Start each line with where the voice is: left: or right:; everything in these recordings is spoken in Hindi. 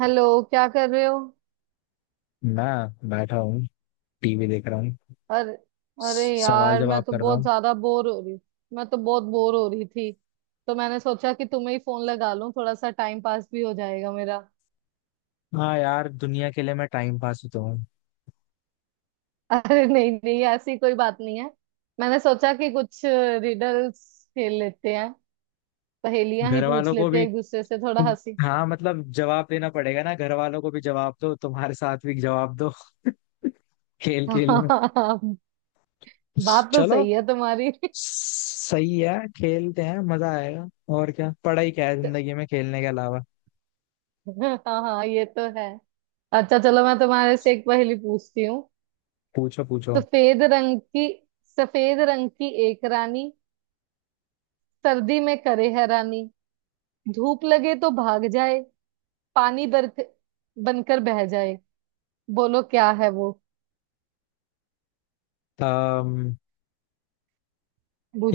right: हेलो। क्या कर रहे हो?
left: मैं बैठा हूँ। टीवी देख रहा हूँ।
right: अरे, अरे
left: सवाल
right: यार, मैं
left: जवाब
right: तो
left: कर रहा
right: बहुत
left: हूँ।
right: ज्यादा बोर हो रही। मैं तो बहुत बोर हो रही थी, तो मैंने सोचा कि तुम्हें ही फोन लगा लूं, थोड़ा सा टाइम पास भी हो जाएगा मेरा।
left: हाँ यार, दुनिया के लिए मैं टाइम पास ही तो हूँ।
right: अरे नहीं नहीं, ऐसी कोई बात नहीं है। मैंने सोचा कि कुछ रिडल्स खेल लेते हैं, पहेलियां ही
left: घर
right: पूछ
left: वालों को
right: लेते हैं
left: भी,
right: एक दूसरे से, थोड़ा हंसी।
left: हाँ जवाब देना पड़ेगा ना, घर वालों को भी जवाब दो, तुम्हारे साथ भी जवाब दो। खेल खेल में।
right: हाँ, बात तो
left: चलो
right: सही है तुम्हारी।
left: सही है, खेलते हैं, मजा आएगा। और क्या, पढ़ाई क्या है जिंदगी में खेलने के अलावा।
right: हाँ हाँ, ये तो है। अच्छा चलो, मैं तुम्हारे से एक पहेली पूछती हूँ।
left: पूछो पूछो।
right: सफेद रंग की, सफेद रंग की एक रानी, सर्दी में करे हैरानी, धूप लगे तो भाग जाए, पानी बरक बनकर बह जाए। बोलो क्या है वो?
left: अम्म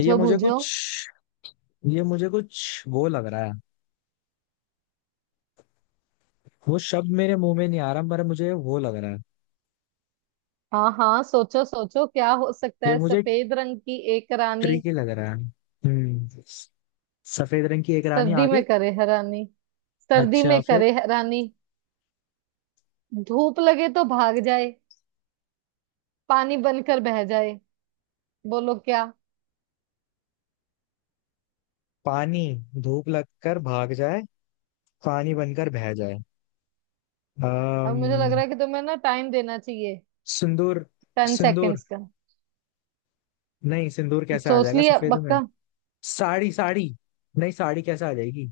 left: ये मुझे
right: बूझो।
left: कुछ ये मुझे कुछ वो लग रहा है। वो शब्द मेरे मुंह में नहीं आ रहा, पर मुझे वो लग रहा है।
right: हाँ हाँ, सोचो सोचो, क्या हो सकता
left: ये
right: है?
left: मुझे
right: सफेद रंग की एक रानी,
left: ट्रिकी लग रहा है। हम्म सफेद रंग की एक रानी,
right: सर्दी में
left: आगे।
right: करे हैरानी, सर्दी
left: अच्छा
right: में
left: फिर।
right: करे हैरानी, धूप लगे तो भाग जाए, पानी बनकर बह जाए। बोलो क्या?
left: पानी, धूप लगकर भाग जाए, पानी बनकर बह जाए।
right: अब मुझे लग
left: अम्म
right: रहा है कि तुम्हें ना टाइम देना चाहिए।
left: सिंदूर।
right: टेन
left: सिंदूर।
right: सेकेंड्स का।
left: नहीं, सिंदूर कैसे आ
right: सोच
left: जाएगा
right: लिया
left: सफेद में।
right: पक्का?
left: साड़ी साड़ी। नहीं, साड़ी कैसे आ जाएगी।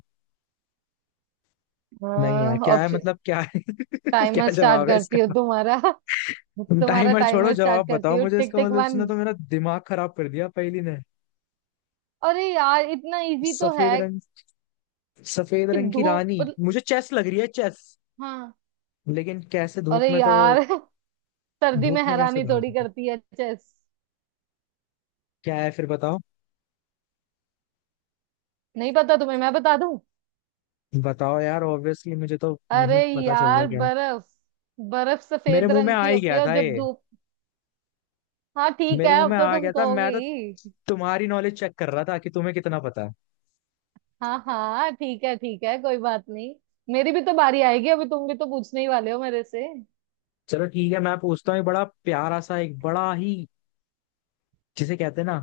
left: नहीं यार,
right: हाँ,
left: क्या है,
right: ऑप्शन।
left: क्या है। क्या
right: टाइमर स्टार्ट
left: जवाब है इसका।
right: करती हो तुम्हारा। तुम्हारा
left: टाइमर छोड़ो,
right: टाइमर
left: जवाब
right: स्टार्ट करती
left: बताओ
right: हो,
left: मुझे
right: टिक
left: इसका।
right: Tick one.
left: उसने तो मेरा दिमाग खराब कर दिया पहली ने।
right: अरे यार, इतना इजी तो है
left: सफेद रंग सफेद
right: कि
left: रंग की
right: धूप
left: रानी।
right: मतलब-
left: मुझे चेस लग रही है, चेस।
right: हाँ।
left: लेकिन कैसे, धूप
right: अरे
left: में तो।
right: यार सर्दी
left: धूप
right: में
left: में कैसे
right: हैरानी थोड़ी
left: भागेंगे।
right: करती है चेस।
left: क्या है फिर, बताओ।
right: नहीं पता तुम्हें? मैं बता दूं?
left: बताओ यार, ऑब्वियसली मुझे तो
right: अरे
left: नहीं पता चल रहा
right: यार,
left: क्या है।
right: बर्फ। बर्फ
left: मेरे
right: सफेद
left: मुंह में
right: रंग
left: आ
right: की
left: ही
right: होती
left: गया
right: है, और
left: था
right: जब
left: ये।
right: धूप। हाँ ठीक है,
left: मेरे मुंह में
right: अब तो
left: आ
right: तुम
left: गया था
right: कहोगे
left: मैं तो
right: ही।
left: तुम्हारी नॉलेज चेक कर रहा था कि तुम्हें कितना पता है।
right: हाँ हाँ ठीक है, ठीक है, कोई बात नहीं। मेरी भी तो बारी आएगी अभी, तुम भी तो पूछने ही वाले हो मेरे से।
left: चलो ठीक है, मैं पूछता हूँ। एक बड़ा ही, जिसे कहते हैं ना,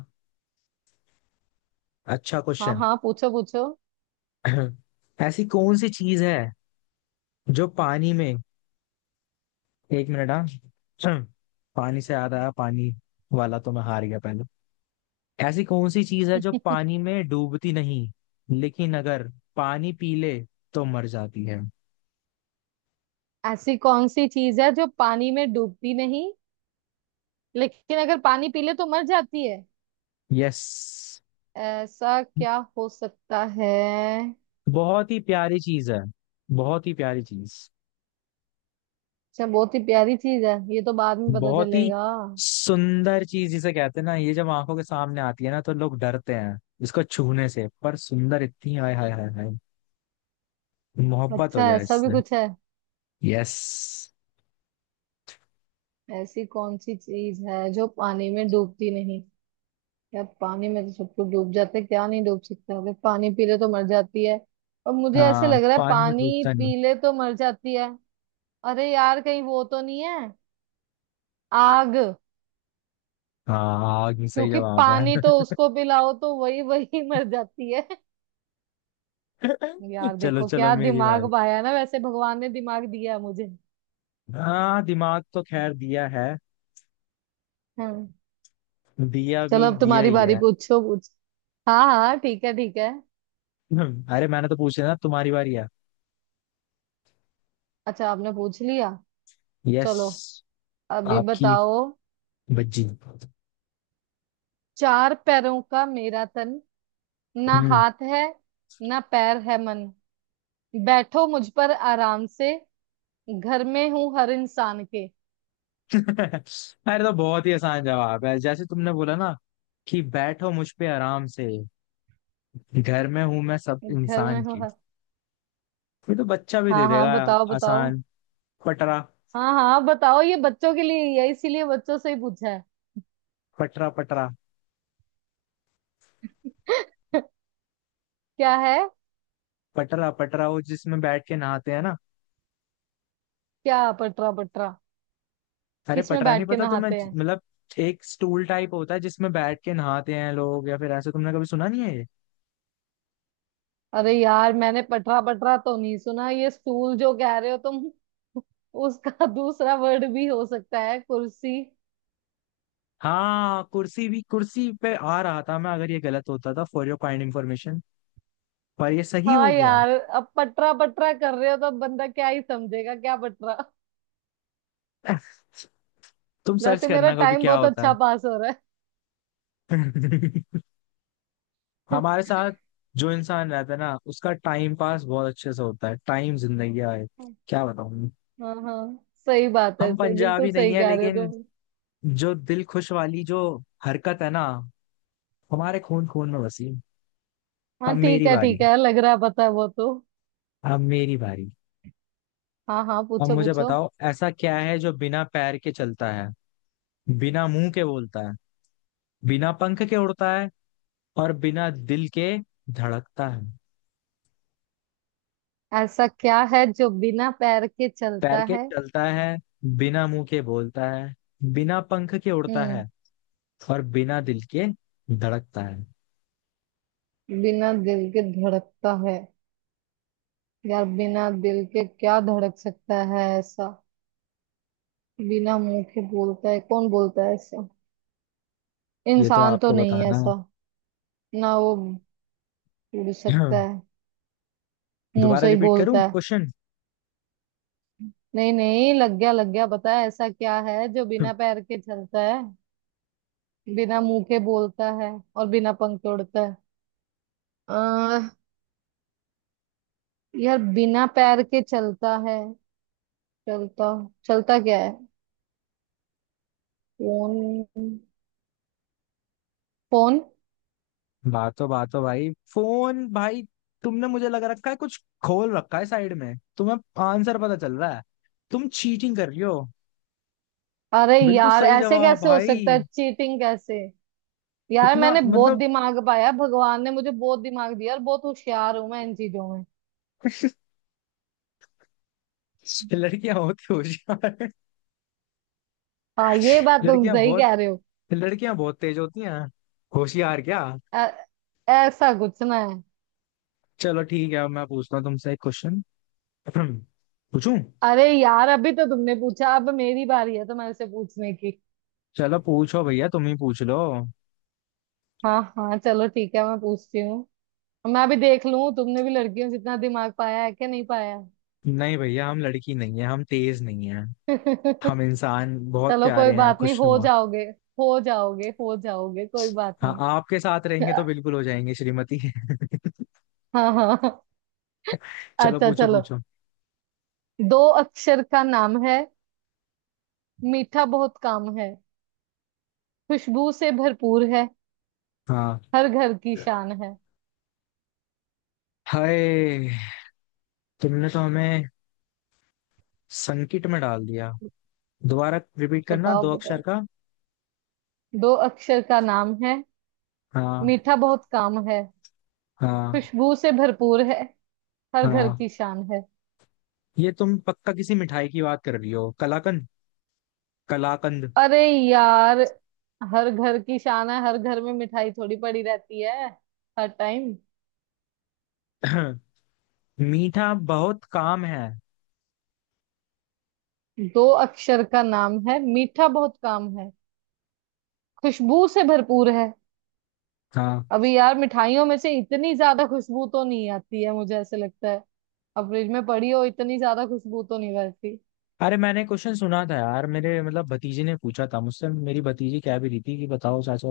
left: अच्छा
right: हाँ
left: क्वेश्चन।
right: हाँ, पूछो पूछो।
left: ऐसी कौन सी चीज है जो पानी में, एक मिनट। हाँ। पानी से याद आया, पानी वाला तो मैं हार गया पहले। ऐसी कौन सी चीज है जो पानी में डूबती नहीं, लेकिन अगर पानी पी ले तो मर जाती है।
right: ऐसी कौन सी चीज है जो पानी में डूबती नहीं, लेकिन अगर पानी पी ले तो मर जाती है?
left: यस।
right: ऐसा क्या हो सकता है?
left: बहुत ही प्यारी चीज है, बहुत ही प्यारी चीज।
right: अच्छा बहुत ही प्यारी चीज है, ये तो बाद में पता
left: बहुत ही
right: चलेगा।
left: सुंदर चीज, जिसे कहते हैं ना, ये जब आंखों के सामने आती है ना तो लोग डरते हैं इसको छूने से, पर सुंदर इतनी, हाय हाय हाय हाय, मोहब्बत हो
right: अच्छा,
left: जाए
right: ऐसा भी
left: इससे।
right: कुछ है?
left: यस।
right: ऐसी कौन सी चीज है जो पानी में डूबती नहीं? यार पानी में तो सबको डूब जाते, क्या नहीं डूब सकता? अगर पानी पी ले तो मर जाती है, और मुझे ऐसे
left: हाँ,
right: लग रहा है
left: पानी में
right: पानी
left: डूबता नहीं।
right: पी ले तो मर जाती है। अरे यार, कहीं वो तो नहीं है, आग?
left: हाँ, आग सही
right: क्योंकि
left: जवाब है।
right: पानी तो उसको पिलाओ तो वही वही मर जाती है। यार
left: चलो
right: देखो,
left: चलो,
right: क्या
left: मेरी बारी।
right: दिमाग पाया ना वैसे, भगवान ने दिमाग दिया है मुझे।
left: हाँ, दिमाग तो खैर दिया है,
right: हाँ।
left: दिया भी
right: चलो अब
left: दिया
right: तुम्हारी
left: ही
right: बारी,
left: है।
right: पूछो पूछ। हाँ हाँ ठीक है, ठीक है।
left: अरे मैंने तो पूछा ना, तुम्हारी बारी है।
right: अच्छा, आपने पूछ लिया।
left: यस।
right: चलो, अभी
left: आपकी
right: बताओ।
left: बज्जी।
right: चार पैरों का मेरा तन, ना
left: हम्म।
right: हाथ है, ना पैर है मन, बैठो मुझ पर आराम से, घर में हूँ हर इंसान के।
left: अरे तो बहुत ही आसान जवाब है, जैसे तुमने बोला ना कि बैठो मुझ पे आराम से, घर में हूं मैं सब
right: घर में
left: इंसान
right: हूँ
left: की।
right: हर...
left: ये तो बच्चा भी दे
right: हाँ
left: देगा।
right: हाँ, बताओ बताओ।
left: आसान। पटरा।
right: हाँ हाँ, बताओ, ये बच्चों के लिए ही है, इसीलिए बच्चों से ही पूछा है।
left: पटरा पटरा।
right: क्या है?
left: पटरा पटरा वो जिसमें बैठ के नहाते हैं ना।
right: क्या पटरा पटरा?
left: अरे
right: किसमें
left: पटरा नहीं
right: बैठ के
left: पता, तो मैं
right: नहाते हैं?
left: एक स्टूल टाइप होता है जिसमें बैठ के नहाते हैं लोग। या फिर ऐसे, तुमने कभी सुना नहीं है ये।
right: अरे यार, मैंने पटरा पटरा तो नहीं सुना। ये स्टूल जो कह रहे हो तुम, उसका दूसरा वर्ड भी हो सकता है कुर्सी।
left: हाँ, कुर्सी पे आ रहा था मैं, अगर ये गलत होता, था फॉर योर काइंड इंफॉर्मेशन। पर ये सही
right: हाँ
left: हो गया।
right: यार, अब पटरा पटरा कर रहे हो, तो अब बंदा क्या ही समझेगा क्या पटरा?
left: तुम सर्च
right: वैसे मेरा
left: करना कभी
right: टाइम
left: क्या
right: बहुत
left: होता है।
right: अच्छा पास हो रहा है।
left: हमारे साथ जो इंसान रहता है ना, उसका टाइम पास बहुत अच्छे से होता है। टाइम जिंदगी है, क्या बताऊं।
right: हाँ हाँ, सही बात है,
left: हम
right: सही, बिल्कुल
left: पंजाबी नहीं
right: सही
left: है,
right: कह रहे हो
left: लेकिन
right: तुम।
left: जो दिल खुश वाली जो हरकत है ना, हमारे खून खून में बसी। अब
right: हाँ ठीक
left: मेरी
right: है,
left: बारी,
right: ठीक है, लग रहा है, पता है वो तो।
left: अब मेरी बारी।
right: हाँ हाँ,
left: अब
right: पूछो
left: मुझे
right: पूछो।
left: बताओ, ऐसा क्या है जो बिना पैर के चलता है, बिना मुंह के बोलता है, बिना पंख के उड़ता है, और बिना दिल के धड़कता है।
right: ऐसा क्या है जो बिना पैर के
left: पैर
right: चलता
left: के
right: है?
left: चलता है, बिना मुंह के बोलता है, बिना पंख के उड़ता
right: हम्म।
left: है, और बिना दिल के धड़कता है।
right: बिना दिल के धड़कता है? यार बिना दिल के क्या धड़क सकता है ऐसा? बिना मुंह के बोलता है, कौन बोलता है ऐसा?
left: ये तो
right: इंसान तो
left: आपको
right: नहीं है
left: बताना है।
right: ऐसा। ना वो बोल सकता है, मुंह
left: दोबारा
right: से ही
left: रिपीट करूं
right: बोलता है।
left: क्वेश्चन?
right: नहीं नहीं, लग गया, लग गया, बता। ऐसा क्या है जो बिना पैर के चलता है, बिना मुंह के बोलता है, और बिना पंख के उड़ता है? अ, यार बिना पैर के चलता है, चलता चलता क्या है? फोन। फोन।
left: बातो बातो भाई, फोन भाई। तुमने मुझे लग रखा है कुछ, खोल रखा है साइड में तुम्हें आंसर पता चल रहा है, तुम चीटिंग कर रही हो।
right: अरे
left: बिल्कुल
right: यार,
left: सही
right: ऐसे
left: जवाब
right: कैसे हो
left: भाई।
right: सकता है? चीटिंग कैसे? यार
left: इतना
right: मैंने बहुत दिमाग पाया, भगवान ने मुझे बहुत दिमाग दिया, और बहुत होशियार हूं मैं इन चीजों में।
left: लड़कियां होती होशियार हैं।
right: हाँ, ये बात तुम
left: लड़कियां
right: सही
left: बहुत
right: कह रहे हो।
left: लड़कियां बहुत तेज होती हैं, होशियार क्या।
right: ऐ- ऐसा कुछ ना है।
left: चलो ठीक है, अब मैं पूछता हूँ तुमसे एक क्वेश्चन। पूछूं।
right: अरे यार, अभी तो तुमने पूछा, अब मेरी बारी है तुम्हारे से पूछने की।
left: चलो पूछो भैया, तुम ही पूछ लो।
right: हाँ हाँ चलो, ठीक है, मैं पूछती हूँ। मैं अभी देख लूं, तुमने भी लड़कियों जितना दिमाग पाया है कि नहीं
left: नहीं भैया, हम लड़की नहीं है, हम तेज नहीं है।
right: पाया।
left: हम इंसान बहुत
right: चलो,
left: प्यारे
right: कोई
left: हैं,
right: बात नहीं,
left: खुश।
right: हो जाओगे। हो जाओगे, हो जाओगे, कोई बात
left: हाँ
right: नहीं।
left: आपके साथ रहेंगे तो बिल्कुल हो जाएंगे श्रीमती।
right: हाँ हाँ हाँ।
left: चलो
right: अच्छा
left: पूछो
right: चलो,
left: पूछो।
right: दो अक्षर का नाम है, मीठा बहुत काम है, खुशबू से भरपूर है,
left: हाँ।
right: हर घर की शान है।
left: हाय, तुमने तो हमें संकट में डाल दिया। दोबारा रिपीट करना,
right: बताओ
left: दो अक्षर
right: बताओ।
left: का।
right: दो अक्षर का नाम है,
left: हाँ।
right: मीठा बहुत काम है,
left: हाँ।
right: खुशबू से भरपूर है, हर घर
left: हाँ,
right: की शान है।
left: ये तुम पक्का किसी मिठाई की बात कर रही हो, कलाकंद, कलाकंद।
right: अरे यार, हर घर की शान है, हर घर में मिठाई थोड़ी पड़ी रहती है हर टाइम।
left: मीठा बहुत काम है।
right: दो अक्षर का नाम है, मीठा बहुत काम है, खुशबू से भरपूर है।
left: हाँ।
right: अभी यार मिठाइयों में से इतनी ज्यादा खुशबू तो नहीं आती है, मुझे ऐसे लगता है। अब फ्रिज में पड़ी हो, इतनी ज्यादा खुशबू तो नहीं रहती।
left: अरे मैंने क्वेश्चन सुना था यार, मेरे भतीजे ने पूछा था मुझसे, मेरी भतीजी कह भी रही थी कि बताओ चाचा,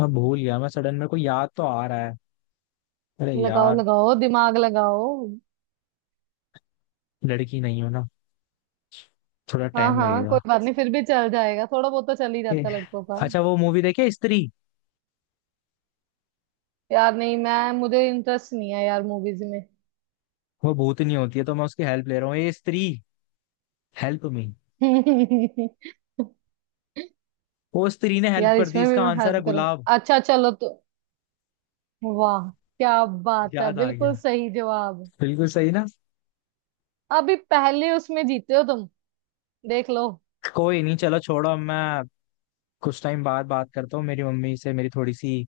left: मैं भूल गया। मैं सडन, मेरे को याद तो आ रहा है, अरे
right: लगाओ
left: यार।
right: लगाओ, दिमाग लगाओ।
left: लड़की नहीं हो ना, थोड़ा
right: हाँ
left: टाइम
right: हाँ, कोई
left: लगेगा।
right: बात नहीं, फिर भी चल जाएगा, थोड़ा बहुत तो चल ही
left: ठीक
right: जाता है
left: है।
right: लड़कों का।
left: अच्छा वो मूवी देखे स्त्री,
right: यार नहीं, मैं मुझे इंटरेस्ट नहीं है यार मूवीज में।
left: वो भूतनी होती है, तो मैं उसकी हेल्प ले रहा हूँ ये स्त्री। Help me. वो स्त्री ने हेल्प
right: यार
left: कर दी,
right: इसमें भी
left: इसका
right: मैं
left: आंसर
right: हेल्प
left: है गुलाब।
right: करूंगा। अच्छा चलो तो, वाह क्या बात है,
left: याद आ
right: बिल्कुल
left: गया।
right: सही जवाब।
left: बिल्कुल सही ना।
right: अभी पहले उसमें जीते हो तुम, देख लो।
left: कोई नहीं, चलो छोड़ो। अब मैं कुछ टाइम बाद बात करता हूँ, मेरी मम्मी से मेरी थोड़ी सी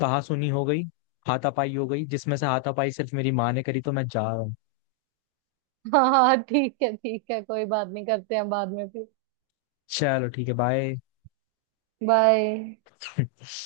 left: कहासुनी हो गई, हाथापाई हो गई, जिसमें से हाथापाई सिर्फ मेरी माँ ने करी, तो मैं जा रहा हूँ।
right: हाँ हाँ ठीक है, ठीक है, कोई बात नहीं, करते हैं बाद में फिर।
left: चलो ठीक है, बाय।
right: बाय।